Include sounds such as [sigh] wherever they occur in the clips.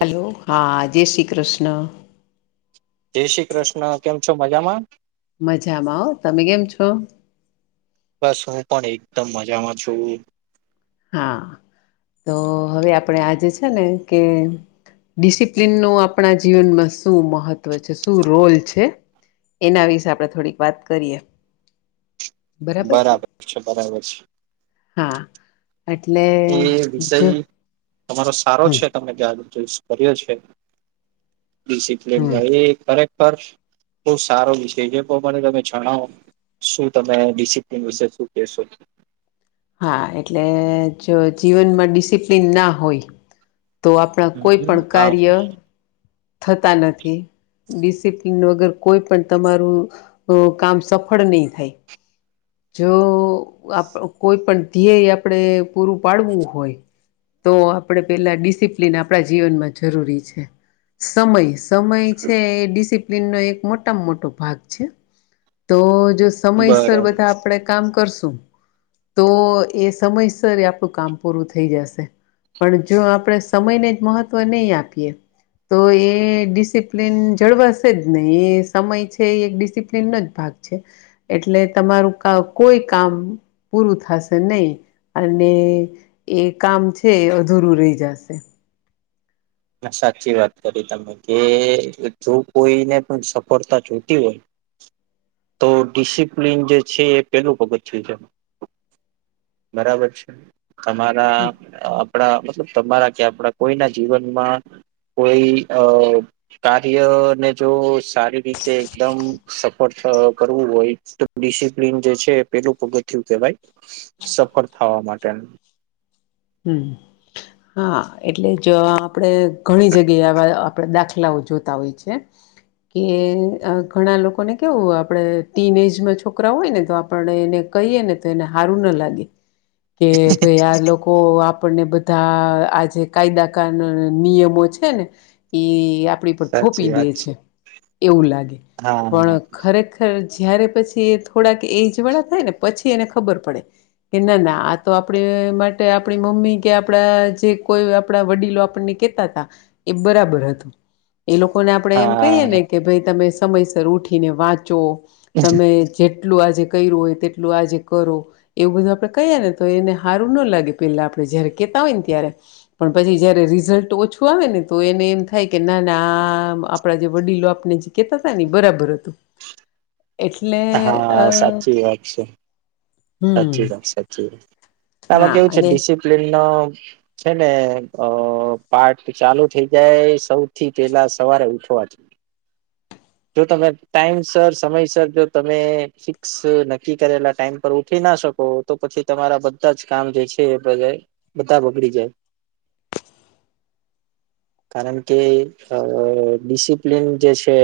Hello હા જય શ્રી કૃષ્ણ. જય શ્રી કૃષ્ણ કેમ છો મજામાં મજામાં હો તમે કેમ છો? હાલો. બસ હું પણ એકદમ મજામાં છું. હા, તો હવે આપણે આજે છે ને કે ડિસિપ્લન ન આપણા જીવનમાં શું મહત્વ છે શું રોલ છે. એના વિશે આપણે થોડીક વાત કરીએ. બરાબર છે, હા. એટલે એ વિષય જો તમારો સારો હમ છે તમે યાદ ચુસ કર્યો છે, હમ ડિસિપ્લીનો એ ખરેખર બહુ સારો વિષય જે પ્રમાને તમે જણાવો. શું તમે ડિસિપ્લિન વિશે શું કેહેશો? હા એટલે જો જીવનમાં ડિસિપ્લિન ના હોય. તો આપણા કોઈ પણ હા કાર્ય થતા નથી. ડિસિપ્લન વગર કોઈ પણ તમારું, કામ સફળ નહી થાય. જો કોઈ પણ ધ્યેય આપણેે પૂરું પાડવું હોય. તો આપણે પેલા ડિસિપ્લિન આપણા જીવનમાં જરૂરી છે, સમય. સમય છે એ ડિસિપ્લિનનો એક મોટામાં મોટો ભાગ છે, તો જો સમયસર બરાબર બધા આપણે કામ કરશું, તો એ સમયસર આપણું કામ પૂરું થઈ જશે. પણ જો આપણેે સમયને જ મહત્વ નહી આપીએ. તો એ ડિસિપ્લિન જળવાશે જ નહી એ સમય છે એક ડિસિપ્લિન ન જ ભાગ છે, એટલે તમારું કોઈ કામ પૂરું થશે નહી. અને એ કામ છે અધૂરું રહી જશે. સાચી વાત કરી તમે કે જો કોઈને પણ સફળતા જોતી હોય. [inaudible] તો ડિસિપ્લિન જે છે એ પેલું પગત થઈ જાય. બરાબર છે, તમારા આપડા મતલબ તમારા કે આપડા કોઈના જીવનમાં કોઈ અ કાર્યને જો સારી રીતે એકદમ સફળ કરવું હોય, ડિસિપ્લન જે છે પેલું પગ થયું કે ભાઈ. સફળ થવા માટે. હમ. હા એટલે જ આપણેે ઘણી જગ્યાએ આવા આપણે દાખલાઓ જોતા હોય છે. કે ઘણા લોકોને કેવું આપડણે ટીન એજમાં છોકરા હોય ને તો આપણે એને કહી ને તો એને હારું ના લાગે, કે ભાઈ આ તો આપણને બધા આ જે કાયદાકાર નિયમો છે ને, એ આપણી પર સાચી થોપી દે વાત છે, એવું લાગે, હા પણ ખરેખર જયારે પછી એ થોડાક એજ વાળા થાય ને પછી એને ખબર પડે, કે ના ના આ તો આપણે માટે આપણી મમ્મી કે આપડા જે કોઈ આપણા વડીલો આપણને કેતા હતા, એ બરાબર હતું. એ લોકોને આપણેે એમ કહીય ને હા કે ભાઈ તમે સમયસર ઉઠીને વાંચો, તમે જે એટલું આજે કર્યું હોય તેટલું આજે કરો, એવું બધું આપડે કહીએ ને તો એને સારું ના લાગે. પેલા આપણે જયારે કેતા હોય ને ત્યારે, પણ પછી જયારે રિઝલ્ટ ઓછું આવે ને તો એને એમ થાય કે ના અને આ આપડા જે વડીલો આપને જે કેતા હતા ને બરાબર હતું. એટલે અ હા સાચી વાત છે હમ સાચી વાત સાચી વાત આમાં હા કેવું છે અને ડિસિપ્લીન છે ને અ પા્ટ ચાલુ થઈ જાય સૌથી પેલા સવારે ઊઠી [unintelligible] [inaudible] જો તમે ટાઈમ સર સમયસ જો તમે ફિક્સ નક્કી કરેલા ટાઈમ પર ઉઠીને શકો તો પછી તમારા બધા જ કામ જે છે બધા બગડી જાય. [inaudible] કારણ કે આ ડિસિપ્લન જે છે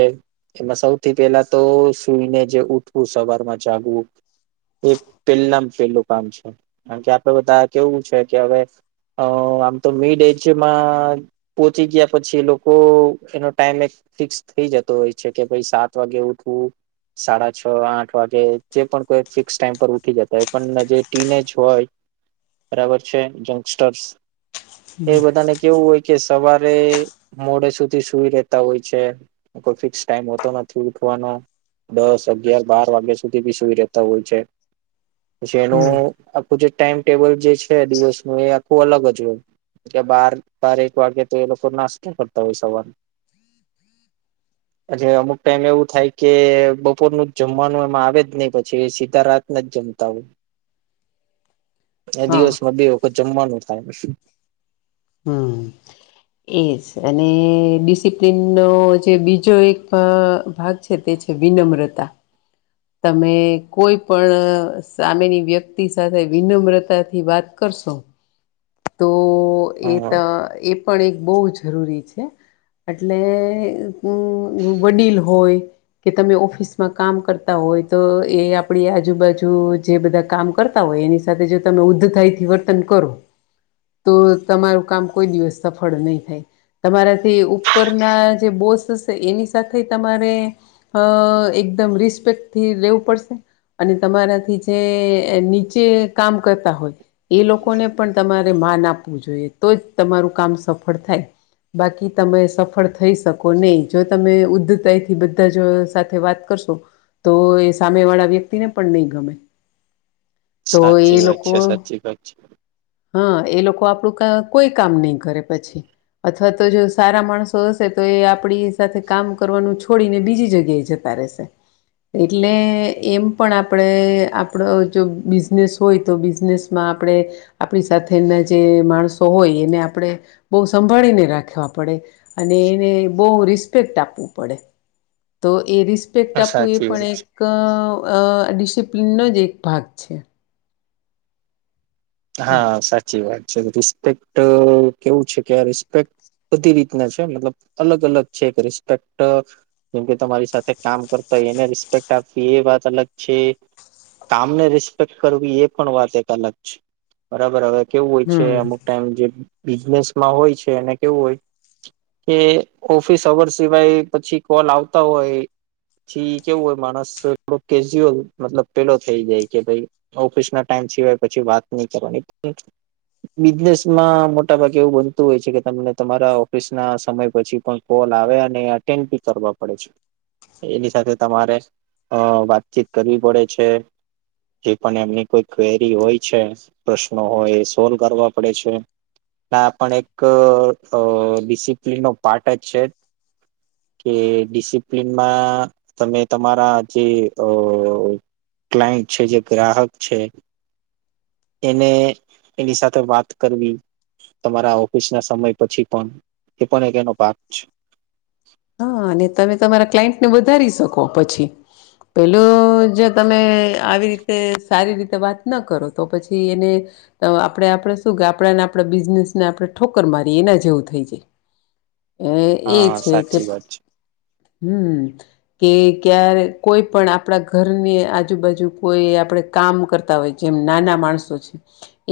એમાં સૌથી પેલા તો સુઈને જે ઉઠવું સવારમાં જાગવું એ પેલામ પેલું કામ છે કારણ કે આપડે બધા કેવું છે કે હવે અ આમ તો મિડ એજમાં પોચી ગયા પછી લોકો એનો ટાઈમ એક ફિક્સ થઈ જતો હોય છે કે ભાઈ સાત વાગે ઉઠવું સાડા છ આઠ વાગે જે પણ કોઈ ફિક્સ ટાઈમ પર ઉઠી જતા હોય પણ જે ટીનેજ હોય બરાબર છે, યંગસ્ટર્સ એ હમ બધાને કેવું હોય કે સવારે મોડે સુધી સુઈ રેતા હોય છે. કોઈ ફિક્સ ટાઈમ હોતો નથી, ઉઠવાનો દસ, અગિયાર-બાર વાગ્યા સુધી બી સુઈ રહેતા હોય છે. જેનું હમ આખુ જે ટાઈમ ટેબલ જે છે, દિવસનું એ આખું અલગ જ હોય, કે બાર બારેક વાગે તો એ લોકો નાસ્તા કરતા હોય. સવાર નો [inaudible] એટલે અમુક ટાઈમ એવું થાય, કે બપોરનું જ જમવાનું એમાં આવે જ નહી પછી સીધા રાતના જમતા [inaudible] એ હા દિવસમાં બે વખત જમવાનું થાય. હમ્મ. એજ અને ડિસિપ્લિનનો જે બીજો એક ભાગ છે, તે છે, વિનમ્રતા. તમે કોઈ પણ સામેની વ્યક્તિ સાથે વિનમ્રતા થી વાત કરશો. તો એ હા. પણ એક બોજ જરૂરી છે. એટલે બો વડીલ હોય કે તમે ઓફિસમાં કામ કરતા હોય, તો એ આપડી આજુ-બાજુ જે બધા કામ કરતા હોય. એની સાથે [unintelligible] વર્તન કરો તો તમારું કામ કોઈ દિવસ સફળ નહી થાય. તમારાથી ઉપરના જે બોસ છે, એની સાથે તમારે અ એકદમ રિસ્પેક્ટથી રેવું પડશે. અને તમારાથી જે નીચે કામ કરતા હોય એ લોકોને પણ તમારે માન આપવું જોઈએ. તો જ તમારું કામ સફળ થાય થઈ શકો નહીં જો તમે [unintelligible] બધા જો સાથે વાત કરશો, તો એ સામે વાળા વ્યક્તિને પણ નહીં ગમે. [inaudible] એ સાચી વાત છે, લોકો સાચી વાત છે. હા, એ લોકો આપણું કોઈ કામ નહી કરે પછી અથવા તો જો સારા માણસો હશે તો એ આપણી સાથે કામ કરવાનું છોડીને, બીજી જગ્યાએ જતા રેસે. એટલે એમ પણ આપણેે આપડો જો બિઝનેસ હોય, તો બિઝનેસમાં આપણેે આપણી સાથેના જે માણસો હોય, એને આપણે બો સંભાળીને રાખવા પડે અને એને બો રિસ્પેક્ટ આપવું પડે. તો એ રિસ્પેક્ટ આપવું એ સાચી પણ વાત છે. એક અ ડિસિપ્લિનનો જ એક ભાગ છે. હમ હા, સાચી વાત છે, રિસ્પેક્ટ કેવું છે, કે આ રિસ્પેક્ટ બધી રીતના છે, મતલબ અલગ-અલગ છે, રિસ્પેક્ટ જેમકે તમારી સાથે કામ કરતા એને રિસ્પેક્ટ આપવી એ વાત અલગ છે. કામને રિસ્પેક્ટ કરવી એ પણ વાત એક અલગ છે. બરાબર, હવે કેવું હોય છે, હમ અમુક ટાઈમ જે બિઝનેસમાં હોય છે, અને કેવું હોય કે ઓફિસ હર્વસ સિવાય પછી કોલ આવતા હોય પછી કેવું હોય માણસ થોડો કેજ્યુઅલ મતલબ પેલો થઈ જાય કે ભાઈ ઓફિસના ટાઈમ સિવાય પછી વાત નહી કરવાની. બિઝનેસમાં મોટાભાગ એવું બનતું હોય છે, કે તમને તમારા ઓફિસના સમય પછી પણ કોલ આવે અટેન્ડભી કરવો પડે છે. એની સાથે તમારે અ વાતચીત કરવી પડે છે. જે પણ એમની કોઈ ક્વેરી હોય છે, પ્રશ્નો હોય એ સોલ્વ કરવા પડે છે. આ પણ એક ડિસિપ્લિનનો પાર્ટ જ છે. કે ડિસિપ્લનમાં તમે તમારા જે અ ક્લાઈન્ટ છે જે ગ્રાહક છે. [inaudible] એને એની સાથે વાત કરવી તમારા ઓફિસ ના સમય પછી પણ એ પણ એક એનો ભાગ છે. હા અને તમે તમારા ક્લાયન્ટને વધારી શકો પછી પેલું જે તમે આવી રીતે સારી રીતે વાત ન કરો તો પછી એને આપણે આપણે શું કે આપણાને આપણે બિઝનેસને આપણે ઠોક્કર મારી એના જેવું થઈ જાય એ હા છે કે સાચી વાત હમ કે ક્યારે કોઈ પણ આપડા ઘરની આજુબાજુ કોઈ કામ કરતા હોય જેમ નાના માણસો છે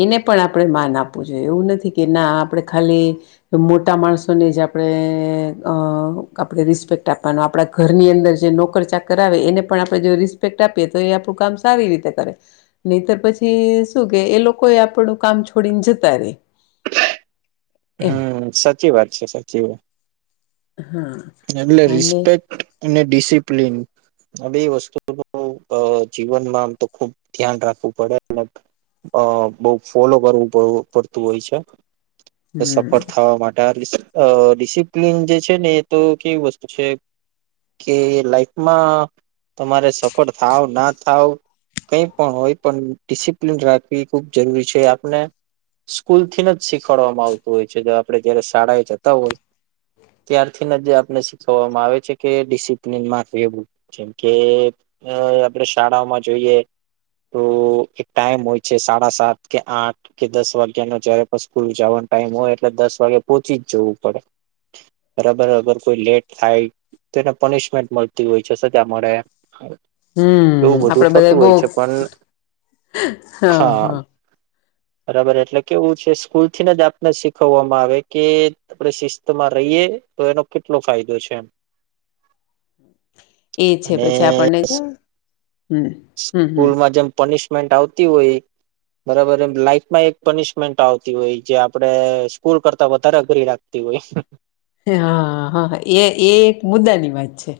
એને પણ આપણે માન આપવું જોઈએ એવું નથી કે ના આપડે ખાલી મોટા માણસોની જ આપડણે અ આપણે રિસ્પેક્ટ આપવાનો આપણા ઘરની અંદર જે નોકર ચાકર આવે એને પણ આપણે જો રિસ્પેક્ટ આપીએ તો એ આપું કામ સારી રીતે કરે નહીતર પછી શું કે એ લોકો એ આપણું કામ છોડીને જતા રે. [inaudible] એમ હમ સાચી વાત છે સાચી વાત. હા. એટલે અને રિસ્પેક્ટ અને ડિસિપ્લીન હ બે વસ્તુ તો જીવનમાં આમ તો ખુબ ધ્યાન રાખવું પડે. અ બહુ ફોલો કરવું પ પડતું હોય છે. હમ સફળ થવા માટે ડિસિપ્લીન જે છે ને તો કેવી વસ્તુ છે. કે લાઈફમાં તમારે સફળ થાવ ના થાવ કઈ પણ હોય પણ ડિસિપ્લન રાખવી ખૂબ જરૂરી છે આપણે. સ્કૂલ થીને જ શીખવાડવામાં આવતું હોય છે જો આપડે જયારે શાળાએ જતા હોય ત જે આપને શીખવામાં આવે છે કે ડિસિપ્લન મા રેવું જેમ કે આપણે શાળાઓમાં જોઈએ. તો એક ટાઈમ હોય છે સાડા સાત કે આઠ કે દસ વાગ્યા ન જયારે પણ સ્કૂલ જવાનું. ટાઈમ હોય એટલે દસ વાગે પહોંચી જવું પડે. [inaudible] બરાબર અગર કોઈ લેટ થાય તો એને પનિશમેન્ટ મળતી હોય છે સજા મળે. એવું હમ બધું આપડે બધા થતું હોય છે બહ પણ હા હા. બરાબર એટલે કેવું છે સ્કૂલ થીને જ આપને શીખવવામાં આવે કે આપણે શિસ્તમાં રહીએ. તો એનો કેટલો ફાયદો છે એમ. એ છે અને પછી આપણને જો હમ હમ હમ સકૂલમાં જેમ પનીશ ન્ટ આવતી હોય બરાબર એમ લાઈફમાં એક પનિશમેન્ટ આવતી હોય જે આપડે સ્કૂલ કરતા વધારે અઘરી લાગતી હોય. હા હા એ એ એક મુદ્દાની વાત છે.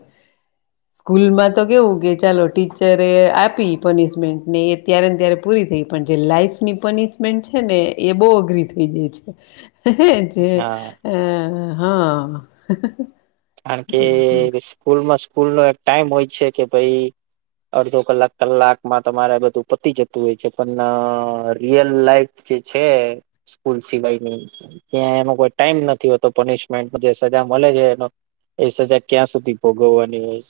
સ્કૂલમાં તો કેવું કે ચાલો ટીચરે આપી પનિશમેન્ટ ને એ ત્યારે ને ત્યારે પૂરી થઈ પણ જે લાઈફની પનિશમેન્ટ છે ને એ બો અઘરી થઈ જાય છે. જે હા અ હા કારણ કે હમ સ્કૂલમાં સ્કૂલનો એક ટાઈમ હોય છે, કે ભાઈ અડધો કલાક કલાકમાં તમારે બધું પતી જતું હોય છે, પણ રિયલ લાઈફ જે છે સ્કૂલ સિવાયની ત્યાં એમાં કોઈ ટાઈમ નથી હોતો પનિશમેન્ટ જે સજા મલે છે, એનો એ સજા ક્યાં સુધી ભોગવવાની હોય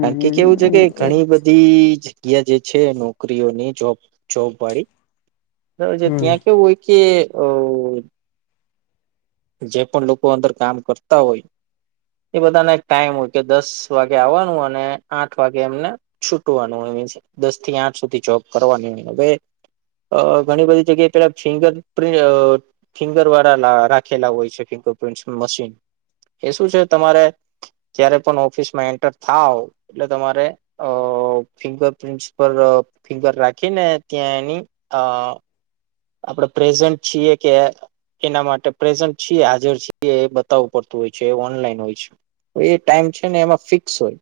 કારણ કે કેવું છે, કે ઘણી બધી જ જગયા જે છે નોકરીઓની જોબ જોબ વાળી હમ ત્યાં કેવું હોય કે અ જે પણ લોકો અંદર કામ કરતા હોય એ બધાને એક ટાઈમ હોય કે દસ વાગે આવવાનું અને આઠ વાગે એમને છૂટવાનું હોય મિનસ દસથી આઠ સુધી જોબ કરવાની હોય અવે અ ઘણી બધી જગ્યાએ પેલા ફિંગર પ્રિ ફિંગર વાળા લા રા ખેલા હોય છે, કે પ્રિન્ટસનુ મશીન એ શું છે, તમારે જયારે પણ ઓફિસમાં એન્ટર થાવ એટલે તમારે અ ફિંગર પ્રિન્ટસ પર ફિંગર રાખીને ત્યાં એની અ આપડે પ્રેઝન્ટ છીએ કે એના માટે પ્રેઝન્ટ છીએ હાજર છીએ એ બતાવું પડતું હોય છે, ઓનલાઈન હોય છે. એ ટાઈમ છે, ને એમાં ફિક્સ હોય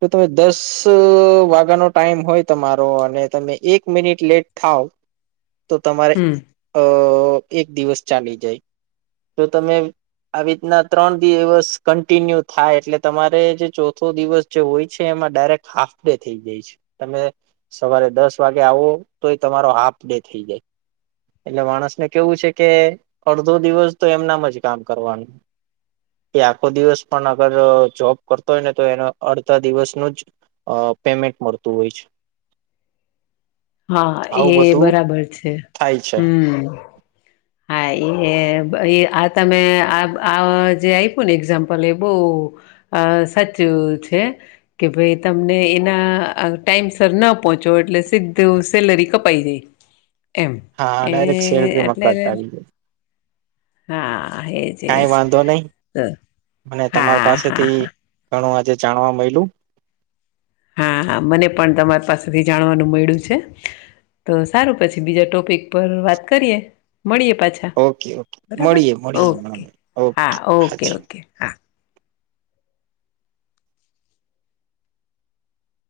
જો તમે દસ વાગ્યાનો ટાઈમ હોય તમારો અને તમે એક મિનિટ લેટ થાવ હ તો તમારે અ એક દિવસ ચાલી જાય તો તમે આવી રીતના ત્રણ દિવસ કન્ટિન્યુ થાય એટલે તમારે જે ચોથો દિવસ જે હોય છે. એમા ડાયરેક્ટ હાફ ડે થઈ જાય છે, તમે સવારે દસ વાગે આવો તો એ તમારો હાફ ડે થઈ જાય એટલે માણસને કેવું છે, કે અડધો દિવસ તો એમનામાં જ કામ કરવાનું કે આખો દિવસ પણ અગર જોબ કરતો હોય ને તો એને અડધા દિવસનુ જ પેમેન્ટ મળતું હોય છે. હા એ આવું બધું બરાબર છે. થાય છે. હમ હા એ આ તમે આ આ જે આયપુ ને એક્ઝામ્પલ એ બોવ અ સાચુ છે, કે ભાઈ તમને એના ટાઈમ સર ન પહોંચો એટલે સીધુ સેલરી કપાય જાય એમ હા એ ડાયરેક્ટ સેલરીમાં એટલે કટ આવી જાય હા. એજ કઈ એજ વાંધો નહી તો અને તમાર હા હા પાસેથી હા ઘણું આજે જાણવા મયલુ હા હા મને પણ તમારી પાસેથી જાણવાનું મળ્યું છે. તો સારું પછી બીજા ટોપિક પર વાત કરીએ મળીએ પાછા ઓકે ઓકે બરાબર મળીએ મળીએ હમણાં ઓકે મળીએ. હા ઓકે ઓકે હાજી ઓકે હા